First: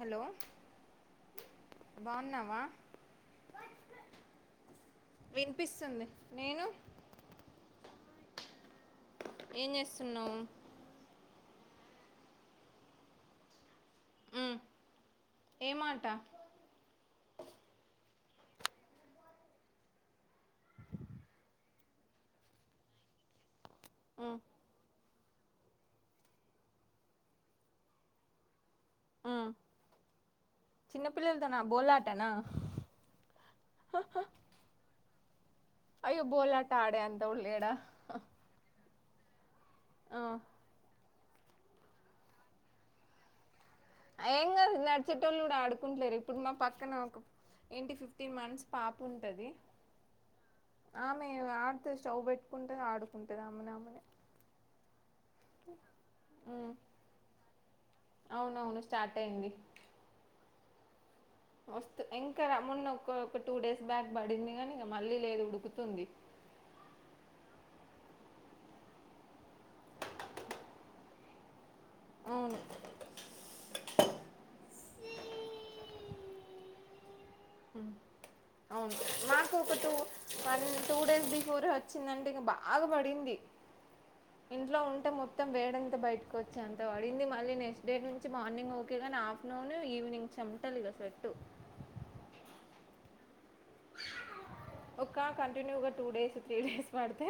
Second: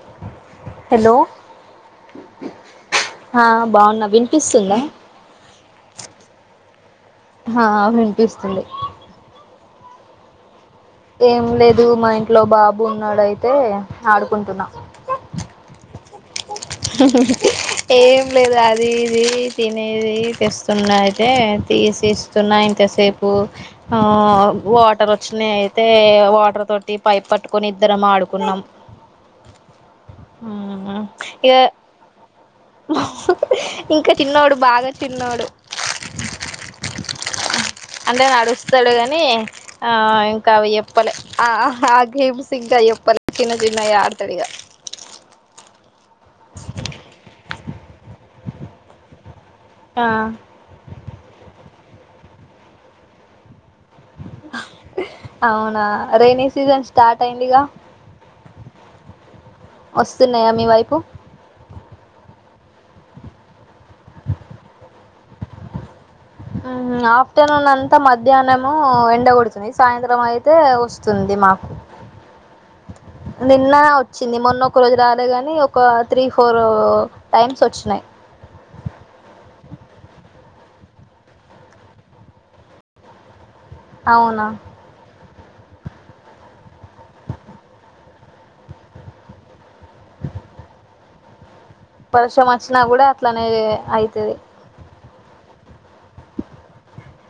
Hello hello బాన్నావా ఆ బాన్నా వినిపిస్తుందా వినిపిస్తుంది నేను హా వినిపిస్తుంది ఏం చేస్తున్నావ్ ఏం లేదు మా ఇంట్లో బాబు ఉన్నాడు అయితే ఉమ్ ఆడుకుంటున్నా ఏమాట ఏం లేదు అది ఇది తినేది తెస్తున్నా అయితే తీసేసి స్తున్నా ఇంతసేపు ఆ ఉమ్ వాటర్ వచ్చినయి తే వాటర్ తోటి పైప్ పట్టుకుని ఇద్దరం ఆడుకున్నాం. మ్మ్ తనా బోలాటలా ఇహ్ హి హి ఇంక చిన్నోడు బాగా చిన్నోడు అయ్యో బోలాట ఆడే అంత కూడా లేడా అంటే అడుస్తడు కానీ ఆ ఇంకా అవి [unintelligible] ప్పలె ఆ అహ్ ఆ గేమ్స్ ఇంక జెప్పలే చిన్నచిన్నగా ఆ ఏహే నడిచేటోళ్ళు కూడా ఆడుకుంటలేరా ఇప్పుడు మా పక్కన ఒక ఏంటి ఫిఫ్టీన్ మంత్స్ పాప ఉంటది. ఆ అ ఆమె ఇగ ఆడితే స్టవ్ పెట్టుకుంటే ఆడుకుంటది ఆమెనామెనే అవునా రైనీ ఉమ్ సీజన్ స్టార్ట్ అయిందిగా అవునవును స్టార్ట్ అయ్యింది. అస్తున్నదా మీ వైపు? మస్తు ఇంక మొన్న ఒక ఒక టూ డేస్ బ్యాక్ బడింది గాని ఇగ మళ్ళీ లేదు ఉడుకుతుంది. ఆఫ్టర్నూన్ అంతా మధ్యాహ్నము ఎండగొడుతుంది సాయంత్రం అయితే వస్త్ స్తుంది మాకు అవును నిన్నా వచ్చింది మొన్న ఒక రోజు రాలే గాని ఒక త్రీ ఫోరూ అవును నాకు ఒక two one two days before వచ్చిందంటే ఇగ బాగా బడింది. అవునా ఇంట్లో ఉంటే మొత్ త్తం వేడంత బయటకు వచ్చేంత పడింది మళ్ళీ నెక్స్ట్ డే నుంచి మార్నింగ్ ఓకే గానీ ఆఫ్ నూను ఈవినింగ్ చెమ్టలిగ స్వెట్టు పర్షం అచ్చినా కూడ అట్లనే ఏ అయితది ఒక్క కంటిన్యూగా టూ డేస్ త్రీ డేస్ పడితే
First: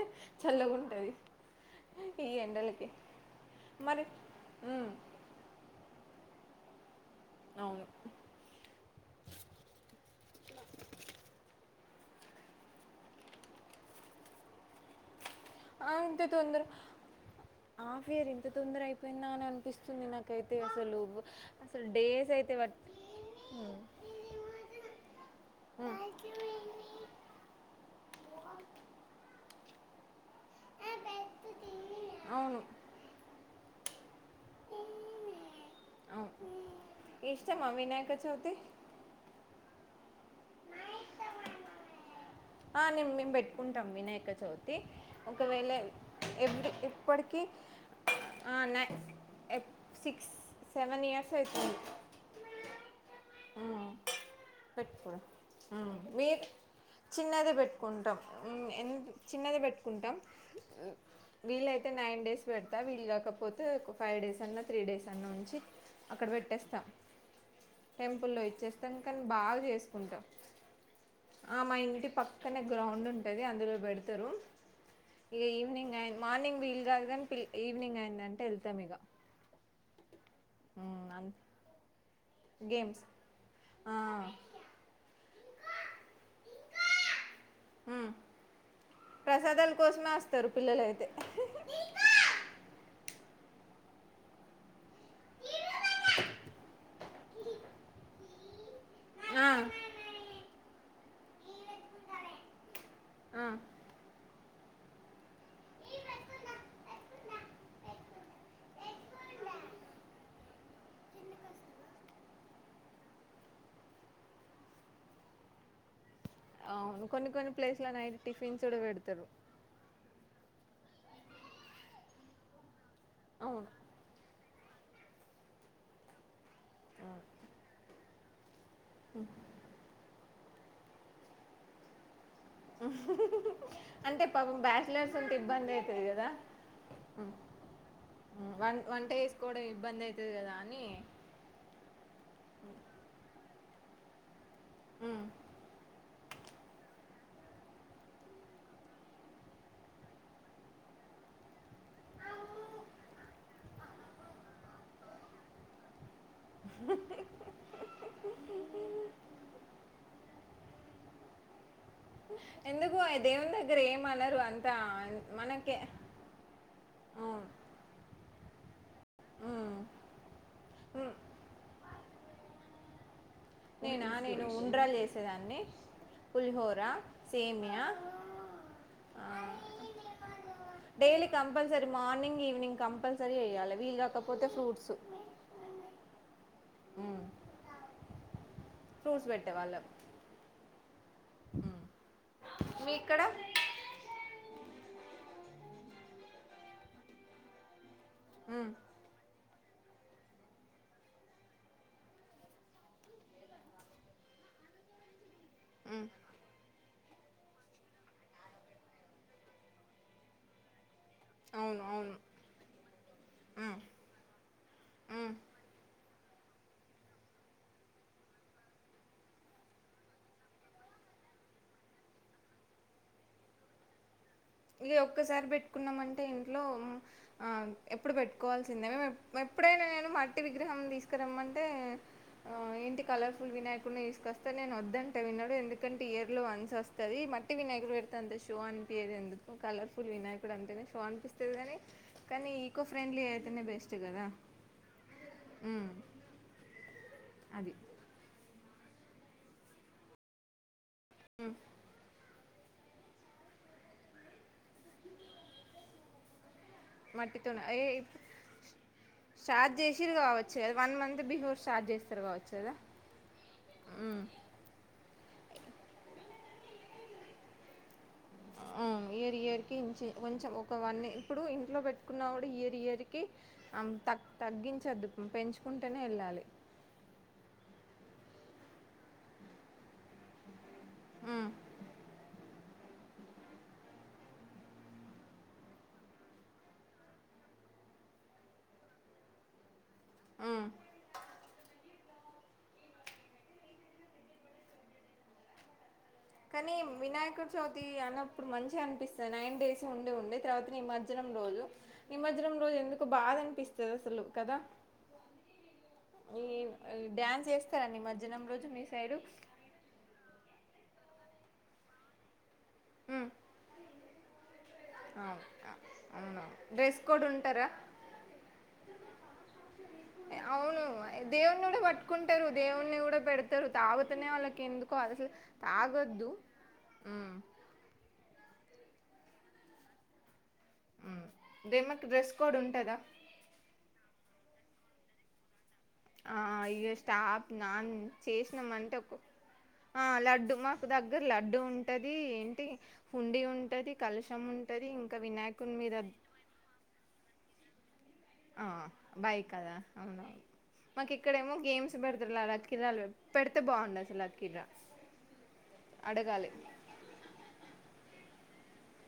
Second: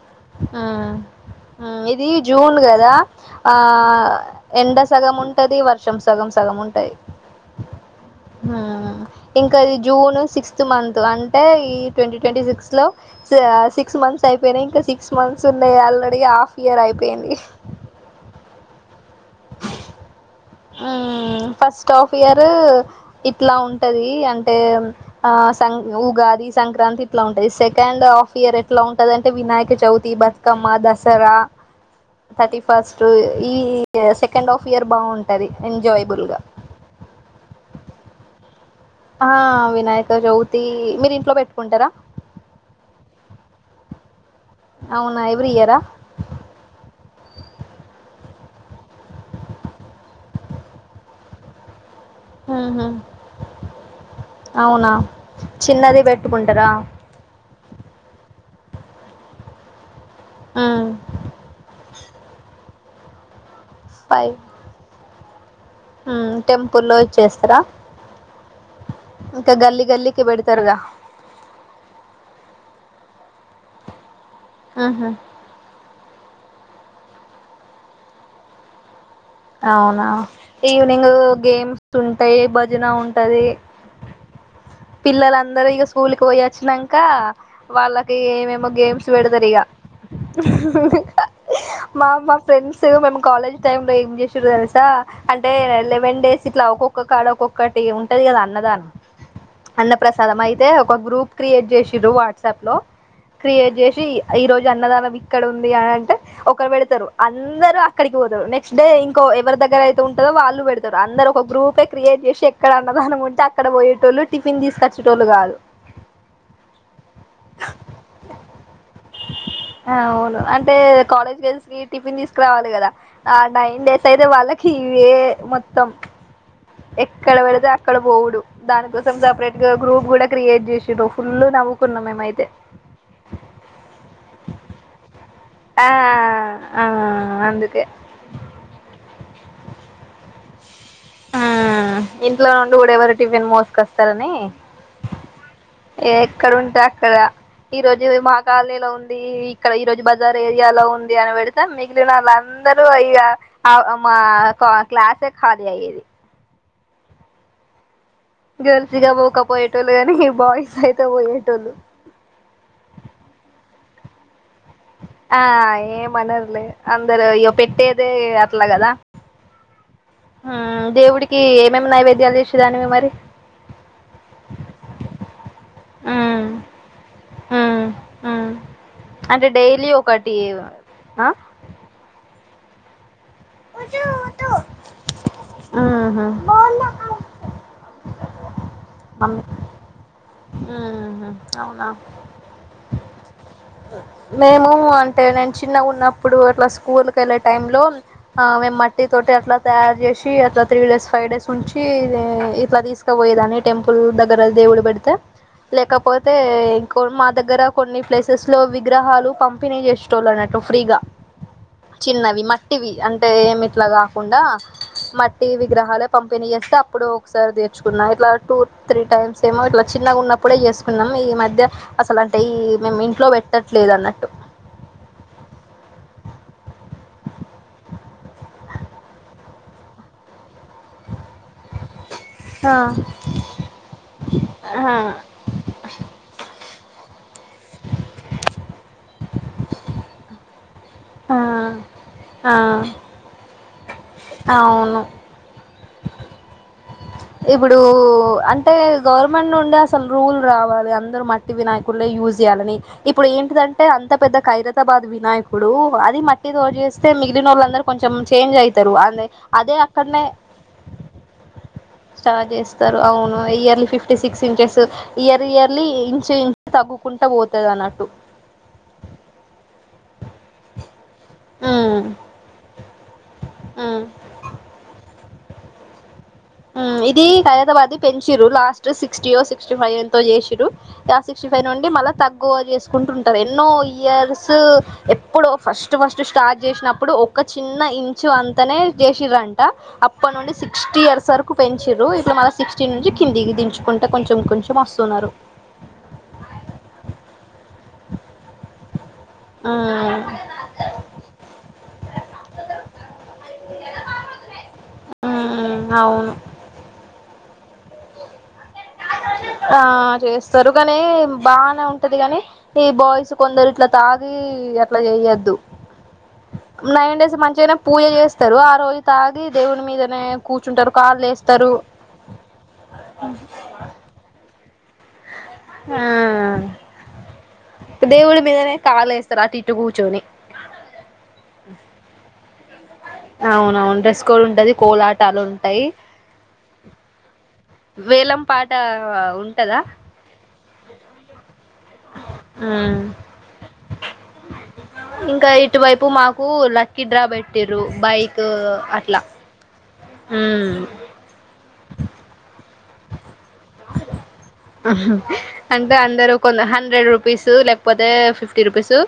ఆ చల్లగుంటది ఇది జూన్డ్ గదా ఆ మరి ఎండ ఉమ్, సగం ఉం టది వర్షం సగం సగం ఉంటయి అవును ఆ ఇంక ఈ జూన్ సిక్స్త్ మంత్ అంటే ఈ ట్వంటీ ట్వంటీ సిక్స్ లో సి ఆ సిక్స్ మంత్స్ అయిపోయినాయి ఇంక స్ క్స్ మన్సున్నయి ఆ ఆల్రెడీ ఇంత హాఫ్ తొందర ఇయర్ అయిపోయింది. హాఫ్ ఇయర్ ఇంత తొందర అయిపోయిందా అని అనిపిస్తుంది నాకైత్ తె అసలు ఒ ఉమ్ అసల్ ఫస్ట్ హాఫ్ డేస్ ఇయర్ అయితే వట్ ఇట్లా ఉంటది అంటే ఆ సంగ్ ఉమ్. ఉగాది సంక్రాంతి ఇట్లా ఉంటది. సెకండ్ హాఫ్ ఇయర్ ఎట్లా ఉంటదంటే వినాయక చవితి, బత్ కమ్మ, దసరా, అవును థర్టీ ఫస్ట్ ఈ సెకండ్ హాఫ్ ఇయర్ బావుంట్ ఎంజాయబుల్ అవును గా ఇష్టమా వినాయక చవితి? ఆ వినాయక చవితీ మీరు ఇంట్లో పెట్టుకుంటరా? ఆ నేన్ మేమ్ బెట్టుకుంటం వినాయక చవితి అవునా ఎవ్రీ ఒకవేళ ఇయరా ఎపుడు ఇప్పటికీ ఆ [unintelligible] సిక్స్ సెవెన్ ఇయర్స్ ఐతుంది. ఊహు! ఉమ్ పెట్టుకోరా ఉమ్ చిన్నది మీర్ పెట్టుకుంటారా చిన్నదిే పెట్టుకుంటాం ఎ చిన్నది పెట్టు కుంటాం ఉమ్ వీళ్ళైతే నైన్ డేస్ పెడతా వీళ్ళు కాకపోతే ఒక ఫైవ్ డేస్ అన్న త్రీ డేస్ ఉంచి అక్కడ ఉమ్ పెట్టేస్తాం టెంపుల్లో ఇచ్చేస్తారా టెంపుల్లో ఇచ్చేస్తాం కానీ ఇంకా అళ్లు గల్లీ గల్లీకి చేసుకుంటార్ పెడతారుగా ఆ మా ఇంటింటి పక్కనే గ్రౌండ్ ఉంటుది అందులో పెడతారు ఆహా ఇక ఈవినింగ్ అయింద మార్నింగ్ వీల్లు కాదు కానీ పి ఈవినింగ్ అయిందంటే వెళ్తాం ఇగ అవునా ఈవినింగ్ గేమ్స్ ఉంటాయి భజన గేమ్స్ ఉంటది పిల్లలందరుూ ఇక స్కూల్కిి పోయి అచ్చినంక వాళ్ళకి ఏమేమో గేమ్స్ పెడతరిగా ప్రసాదాల కోసమే వస్తారు పిల్లలైతే మాకు మా ఫ్రెండ్స్ మేము కాలేజ్ టైమ్ లో ఏం చేసిారు తెలుసా అంటే లెవెన్ డేస్ ఇట్లా ఒక్కొక్క కాడ ఒక్కొక్కటి ఉంటది కదా అన్నదానం ఆ అన్న ప్రసాదం అయితే ఒక గ్రూప్ క్రియేట్ చేసి్రారు వాట్సాప్ లో ఆ క్రియేట్ చేసి ఈ రోజు అన్నదానం ఇక్కడ ఉంది అని అంటే ఒకరు వెడతారు అందరుూ అక్కడికి పోతారు నెక్స్ట్ డే కో ఎవరి దగ్గర అయితే ఉంటందో వాళ్ళు పెడతారు అందరు ఒక గ్రూపే క్రియేట్ చేసి ఎక్కడ అన్నదనంంటే అక్కడ పోయేటోళు టిఫిన్ తీసుకచ్చేటోళ్ళు కాదు అవును కొన్ని కొన్ని ప్లేస్ల నైట్ టిఫిన్స్ కూడా పెడతారు అవును అంటే కాలేజ్ గల్స్ కి టిఫిన్ తీసుకురావాలి కదా ఆ అవును నైన్ డేస్ అయితే వాళ్ళకి ఇవే మొత్తం ఎక్కడ పెడతే అక్కడ పోవుడు దానికోసం సపరేట్ గా గ్రూప్ కూడా క్రియేట్ చేసాము ఫుల్ నవ్వుకున్నాం మేమైతే అంటే పాపం బ్యాస్ అట్ల స్ొంత ఇబ్బంది ఆ అయితది కదా ఆ అందుకే ఉ వాన్ వంట వేసుకోవడం ఇబ్బంది అయితది కదా అని ఆ ఇంట్లో నుండి కూడా ఎవరు టిఫిన్ మోసుకొస్తారని ఉ ఏ ఎక్కడ ఉంటే అక్కడ ఈ రోజు మా కాలనీలో ఉంది ఇక్కడ ఈ రోజు బజార్ ఏరియాలో ఉంది అనిబడి మిగిలిన వాళ్ళ అందరూ అయ మా క్లాసే ఖాళీ అయ్యేది అహ గర్ల్స్ ఈగ పోకపోయేటోలు గాని బాయ్స్ అయితే పోయేటోళ్ళు ఎందుకు ఆ దేవుని దగ్గర ఏమనరు ఆ మనకే ఏమనర్లే అందరు అవును ఇయ్యో పెట్టేదే అట్లా కదా ఉమ్ ఆ ఉమ్. దేవుడికి ఏమేమి నైవేద్యాలు చేసేదాన్నివి మరి నేనా నేను ఉండ్రాలు చేసేదాన్ని మ్మ్ పులిహోర సేమియా మ్మ్ మ్మ్ అంటే ఆ డైలీ ఒకటి ఆ daily compulsory morning evening compulsory చేయాలి వీలు కాకపోతే ఫ్రూట్స్ ఆహా ఫ్రూట్స్ పెట్టేవాళ్ళం ఉ అవునా మీ ఇక్కడ మేము అంటే నేను చిన్నగా ఉన్నప్పుడు అట్లా స్కూల్ కి వెళ్ళే టైం లో ఆ మే ఉమ్, మట్టి తోటి అట్లా తయారు చేసి అట్లా త్రీ డేస్ ఫైవ్ డేస్ ఉంచి ఇట్లా తీసుకపోయేదాని టెంపుల్ దగ్గర దేవులు పెడితే లేకపోతే ఇంకో మా దగ్గర కొన్ని ప్లేసెస్ లో విగ్రహాలు పంపిణీ చేస్తు టొల్ అన్నట్టు ఫ్రీగా అవును అవును చిన్నవి మ టివి అంటే ఏమి ఇట్ల కాకుండా ఉమ్, మట్టి విగ్రహాలే పంపిణీ చేస్తే అప్పుడు ఒకసారి తెచ్చుకున్నా ఇట్లా టూ త్రీ టైమ్స్ ఏమో ఇట్లా చిన్నగా ఉన్నప్పుడే చేసుకున్నాం ఈ మధ్య అసలు అంటే ఈ మేము ఇంట్లో పెట్టట్లేదు అన్నట్టు ఇక ఒక్కసారి పెట్టుకున్నామంటే ఇంట్లో మ్ ఆ ఎప్పుడు పెట్టుకోవాల్సిందే మేము ఎప్పుడైనా నేను మట్టి విగ్రహం తీసుకురమ్మంటే ఆ ఏంటి కలర్ఫుల్ వినాయకుడిని తీసుకొస్తే నేను ఆ వద్దంటే వినడు ఎందుక ంటే ఇయర్ లో వన్స్ వస్తుది మట్టి వినాయకుడు పెడితే అంత షో అనిపియది ఎందుకు కలర్ఫుల్ వినాయక ఇప్పుడు అంతేనే షో ఆ అనిపిస్తుంది కానీ కానీ ఈకో ఆ ఫ్రెండ్లీ అయితేనే బెస్ట్ కదా అవును మ్ ఇప్పుడు అంటే గవర్నమెంట్ నుండి అసలు రూల్ రావాలి అందరూ మట్టి వినయి కుడ్నె యూజ్ చేయాలని ఇప్పుడు ఏంటి దంటే అంత పెద్ద ఖైర బాద్ వినాయకుడు అది మట్టి తోచేస్తే మట్టితోనే మిగిలినోళ్ళు అందరూ ఏ కొంచెం చేంజ్ అయితరు ఆణే స్టార్ట్ చేసిరి గావచ్చు వన్ మంత్ బిఫోర్ స్టార్ట్ చేసి స్టార్ట్ చేస్తారు అవును yearly fifty six inches year yearly inch inch తగ్గుకుంటూ పోతది అన్నట్టు ఆ ఇయర్ ఇయర్ కి ఇ కొంచెం ఒకవన్న ఇప్పుడు ఇంట్లో ఉమ్ పెట్టుకున్న ఇయరి ఇయరికి ఉమ్ త తగ్గించద్దు పెంచుకుంటేనే వెళ్ళాలి ఇది హైదరాబాద్ పెంచిరు లాస్ట్ సిక్స్టీ యొ సిక్స్టీ ఫైవ్ ఎంతో చేసిరు యా సిక్స్టీ ఉమ్ ఫైవ్ నుండి మళ్ళీ తగ్గువ చేసుకుంటు ఉంయుంటరు ఎన్నో ఇయర్స్ ఎప్పుడో ఫస్ట్ ఫస్ట్ స్టార్ట్ చేసినప్పుడు ఒక చిన్న ఇంచు అంతనే చేసిరంట అప్పు ప్ప నుండి ఉమ్ సిక్స్టీ ఇయర్స్ వరుకు పెంచిరి ఇట్లా మన సిక్స్టీ నుంచి కిందికి దించుకుంటే కొంచెం కొంచెం వస్తున్నారు కానీ వినాయకుడు చవితి అన్నప్పుడు మంచిగా అనిపిస్తుంది నైన్ డేస్ ఉండి మ్ ఉండి తర్వాత న నిమజ్జనం రోజు నిమజ్జనం రోజు ఎందుకో బాధ అనిపిస్తుంది కదా ఉ అవును ఈ డ్యాన్స్ యేస్తారండి నిమజ్జనం రోజు మీ సైడు ఆ చేస్తారు కానీ బానే ఉంటది కాగాని ఈ హ్మ్. బాయ్స్ కొందరు ఇట్ల తాగి అట్లా అవును. చేయొద్దు అ అవునవును. డ్రెస్ నైన్ కోడ్ డేస్ ఉంటారా? మంచిగానే పూజ చేస్తారు ఆ రోజు తాగి దేవుని మీదనే ఏ, అవును. కూర్చుంటరు కాళ్లు దేవుడిని వేస్తారు గూడా పట్టుకుంటారు. దేవుడిని గూడా పెడతారు. తాగుతనే వాళ్ళకి ఎందుకో అసలు ఆ తాగొద్దు దేవుడి మీదనే కాలు వేస్తారు ఆటు ఇట్టు కూర్చొని దే మాకు డ్రెస్ కోడ్ ఉంటుందా అవునవును డ్రెస్ కోడ్ ఉంటది కోలాటాలు ఉంటాయి ఆ ఇయ్యో స్టాప్ నాన్ వేలం చేసినా పాట అంటే ఉంటదా ఆ లడ్డుమా దగ్గర లడ్డూ ఉన్ ఉంటది ఏంటి ఉమ్ హుండి ఉంటది కలశం ఉంటది ఇంకా వినాయకుడి మీద ఊ లక్కకి డ్రా పెటిరు బైక్ అట్లా బైక్ కదా అవునవును ఉమ్ మాకు ఇక్కడేమో గేమ్స్ పెడతుారులాలా కిరాలు పెడితే బాగుం అసలు లక్కీ డ్రా అంటే అందరు అడగాలి కొంద హండ్రెడ్ రూపీస్ లేకపోతే ఫిఫ్టీ రుపీసు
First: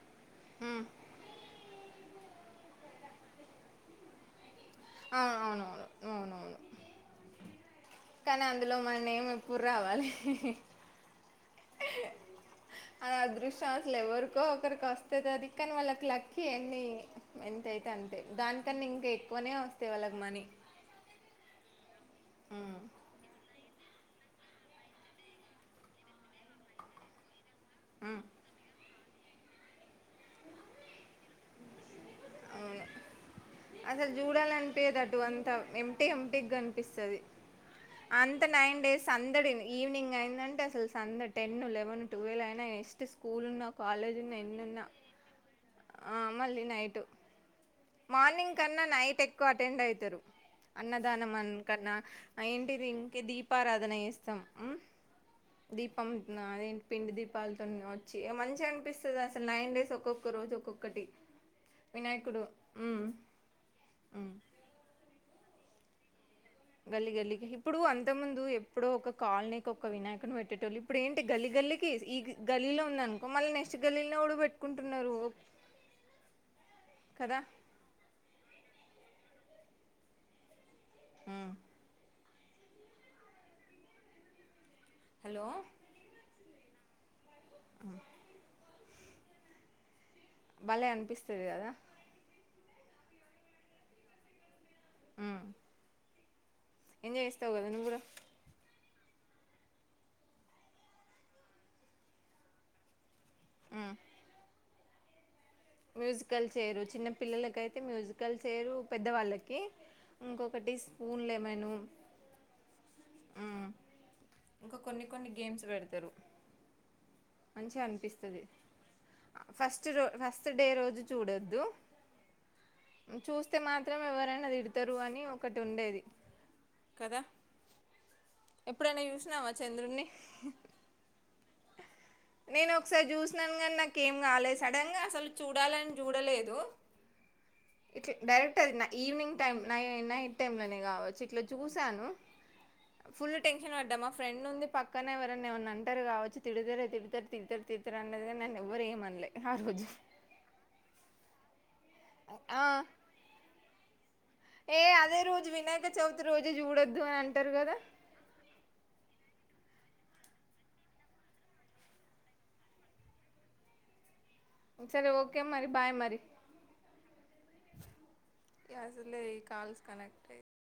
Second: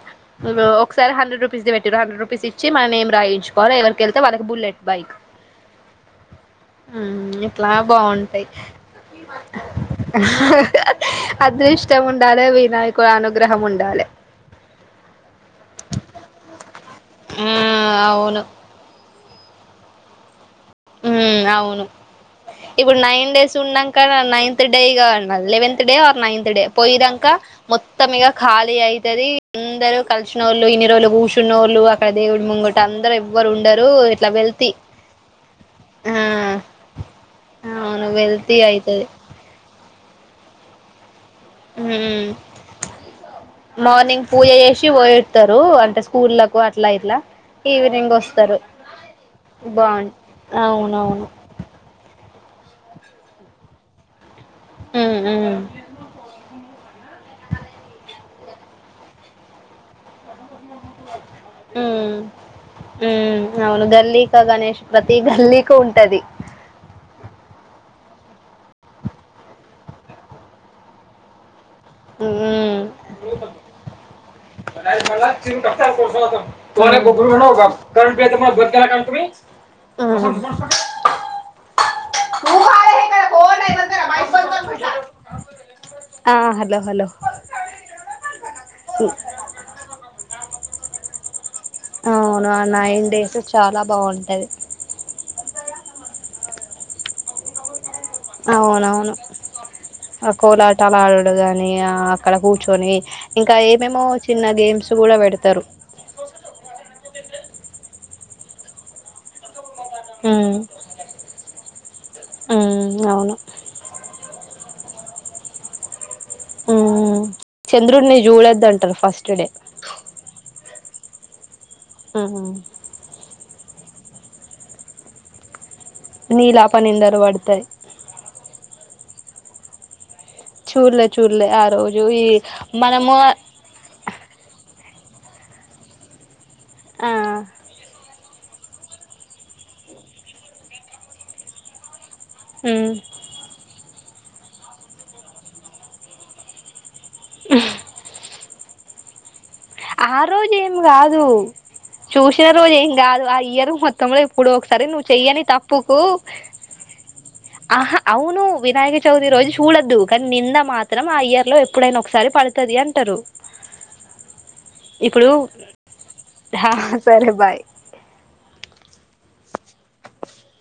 ఉమ్ ఒకసారి హండ్రెడ్ రూపీస్ ది పెట్టిర్రు హండ్రెడ్ రూపీసి చ్చి మన నేమ్ రాయిచ్చు కోవాలి ఎవరికి ఎళ్తే వాళ్ళ బుల్లె బైక్ అవును అవునవును అవునవును ఉమ్ ఇట్లా బావుంటాయి ఔనా నేను అంతే ఇష్టం ఉండాలె వినాయకు అది అనుగ్రహం అదృష్టం ఉండా అసలు ఎవరికో ఒకరికి వస్తది అది కాని వాళ్ళకి లక్కి ఎన్ని ఆ ఎంతయితే అంతే అవును దా కన్నా ఇంకా ఎక్కువనే వస్తే వాళ్ళకి మనీ ఉమ్ అవును ఉమ్ ఇప్పుడు నైన్ డేస్ తిన్నాంక నైన్త్ డేగా ఉండాలి eleventh day or ninth day పొయిదంక మొత్తం ఉమ్ ఇగా ఖాళీ అయితది అందరూ కలిసినోళ్ళు ఇన్ని రోజులు కూర్చున్నోళ్ళు అక్కడ దేవుడి ముంగట అవును అందరూ ఎవ్వరు ఉండరు ఇట్లా వెళ్తి టు గటూ అంతా ఎంటీ ఆ ఎంటీగ కనిపిస్తది అవును అంత వెళ్తి నైన్ డేస్ అయితది సందడిని ఈవినింగ్ అయిందంటే అసలు సందట్ టెన్ లెవెన్ ఉమ్ టువెల్వ్ అయినా ఎస్ట్ స్కూల్ ఉన్నా కాలేజ్ ఉన్నా ఎన్నున్నా తరు అంటే ఆ స్కూళ్లకు మళ్ళీ అట్లా నైటు ఇట్లా ఈవినింగ్ మార్నింగ్ వస్తారు కన్నా నైట్ ఎక్కువ అటెండ్ బాగుం ఐతారు అవునవును అన్నదానం అన్ కన్నా ఏంటిది ఇంకే దీపారాధన చేస్తం అవునా పం నా ఏంటి పిండి దీపాలతోని వచ్చి మంచిగా అనిపిస్తది అసలు నైన్ డేస్ ఒక్కొక్క రోజు ఒక్కొక్ క్కటి ఉమ్ వినాయకుడు మ్మ్ ఉమ్ అవును మ్మ్ గల్లీక గణష్ ప్రతీ గల్లికు ఉంటది గల్లి గల్లీకి ఇప్పుడు అంతకు ముందు ఎప్పుడో ఒక కాలనీకి ఒక్క వినాయకుడుని పెట్టేటోళ్ళు ఇప్పుడు ఏంటి గల్లి గల్లీ కి ఈ ఉమ్. గల్లీలో ఉందనుకో మళ్ళీ నెక్స్ట్ గల్లీల్లో కూడ పెట్టుకుంటున్నారు కదా [unintelligible] ఊమ్ హలో ఆ హలో హలో ఊ భలే అనిపిస్తది కదా అవును ఆ నైన్ డేసు చాలా బావుంటది ఊ ఎంజాయ్ చేస్తావు కదా నువ్వు కూడా అవునవును ఆ కోలాటాలు ఆడడు గానీ ఆ అక్కడ కూర్చొని ఇంకా మ్మ్ ఏమేమో చిన్న గేమ్స్ కూడా పెడతారు మ్యూజికల్ చెయిరు చిన్న పిల్లలకు అయితే మ్యూజికల్ చెయిరు పెద్దవాళ్ళకి ఉమ్, ఇంకొకటి స్పూన్ లెమను ఉమ్, అవును ఊ ఇంక కొన్ని కొన్ని గేమ్స్ పెడతారు ఊ మంచిగా చంద్రుడిని చూడొద్దు అంటారు ఫస్ట్ డే చిరు ఫస్ట్ డే రోజు చూడొద్దు ఊహూ చూస్తే మాత్రం ఎవరైనా తిడతరు అని ఒకటి ఉండేది నీలాపనిందరు వడతయ్ ఎప్పుడైనా చూసినావా చంద్రుణ్ణి చూడ్లే చూడ్లే ఆ రోజు ఈ నేను ఒకసారి మనము చూసినాను కానీ నాకు ఏం కాలే సడన్ గా అసలు చూడాలని చూడలేదు ఆ ఇట్లా డైరెక్ట్ అది ఈవినింగ్ టైం నై నైట్ టైంలనే కావచ్చు ఇట్లా చూసాను మ్ ఫుల్ టెన్షన్ పడ్డా మా ఫ్రెండ్ ఉంది పక్కనే ఎవరైన ఏమన్న అంటారు కావచ్చు తిడితేరే తి తరు తీడుతారు తిడుతరు అన్నది కని నన్ను ఎవ్వరు ఏం అనలే ఆ రోజేం కాదు చూసిన ఆ రోజు ఏం కాదు ఆ ఇయర్ మొత్ త్తముంలో ఏప్పుడో ఏ ఒకసారి నువ్వు అదే చెయ్యని రోజు వినాయక తప్పుకు చవితి రోజు చూడొద్దు అని అంటారు కదా ఆహ అవును వినాయక చవితి రోజు చూడద్దు కానీ నింద మాత్రం ఆ ఇయర్ లో ఎప్పుడైనా ఒకసారి పడుతది అంటారు సరే ఇప్పుడు ఓకే మరి బాయ్ మరి హా సరే బాయ్ అసలే ఈ కాల్స్ కనెక్ట్ అ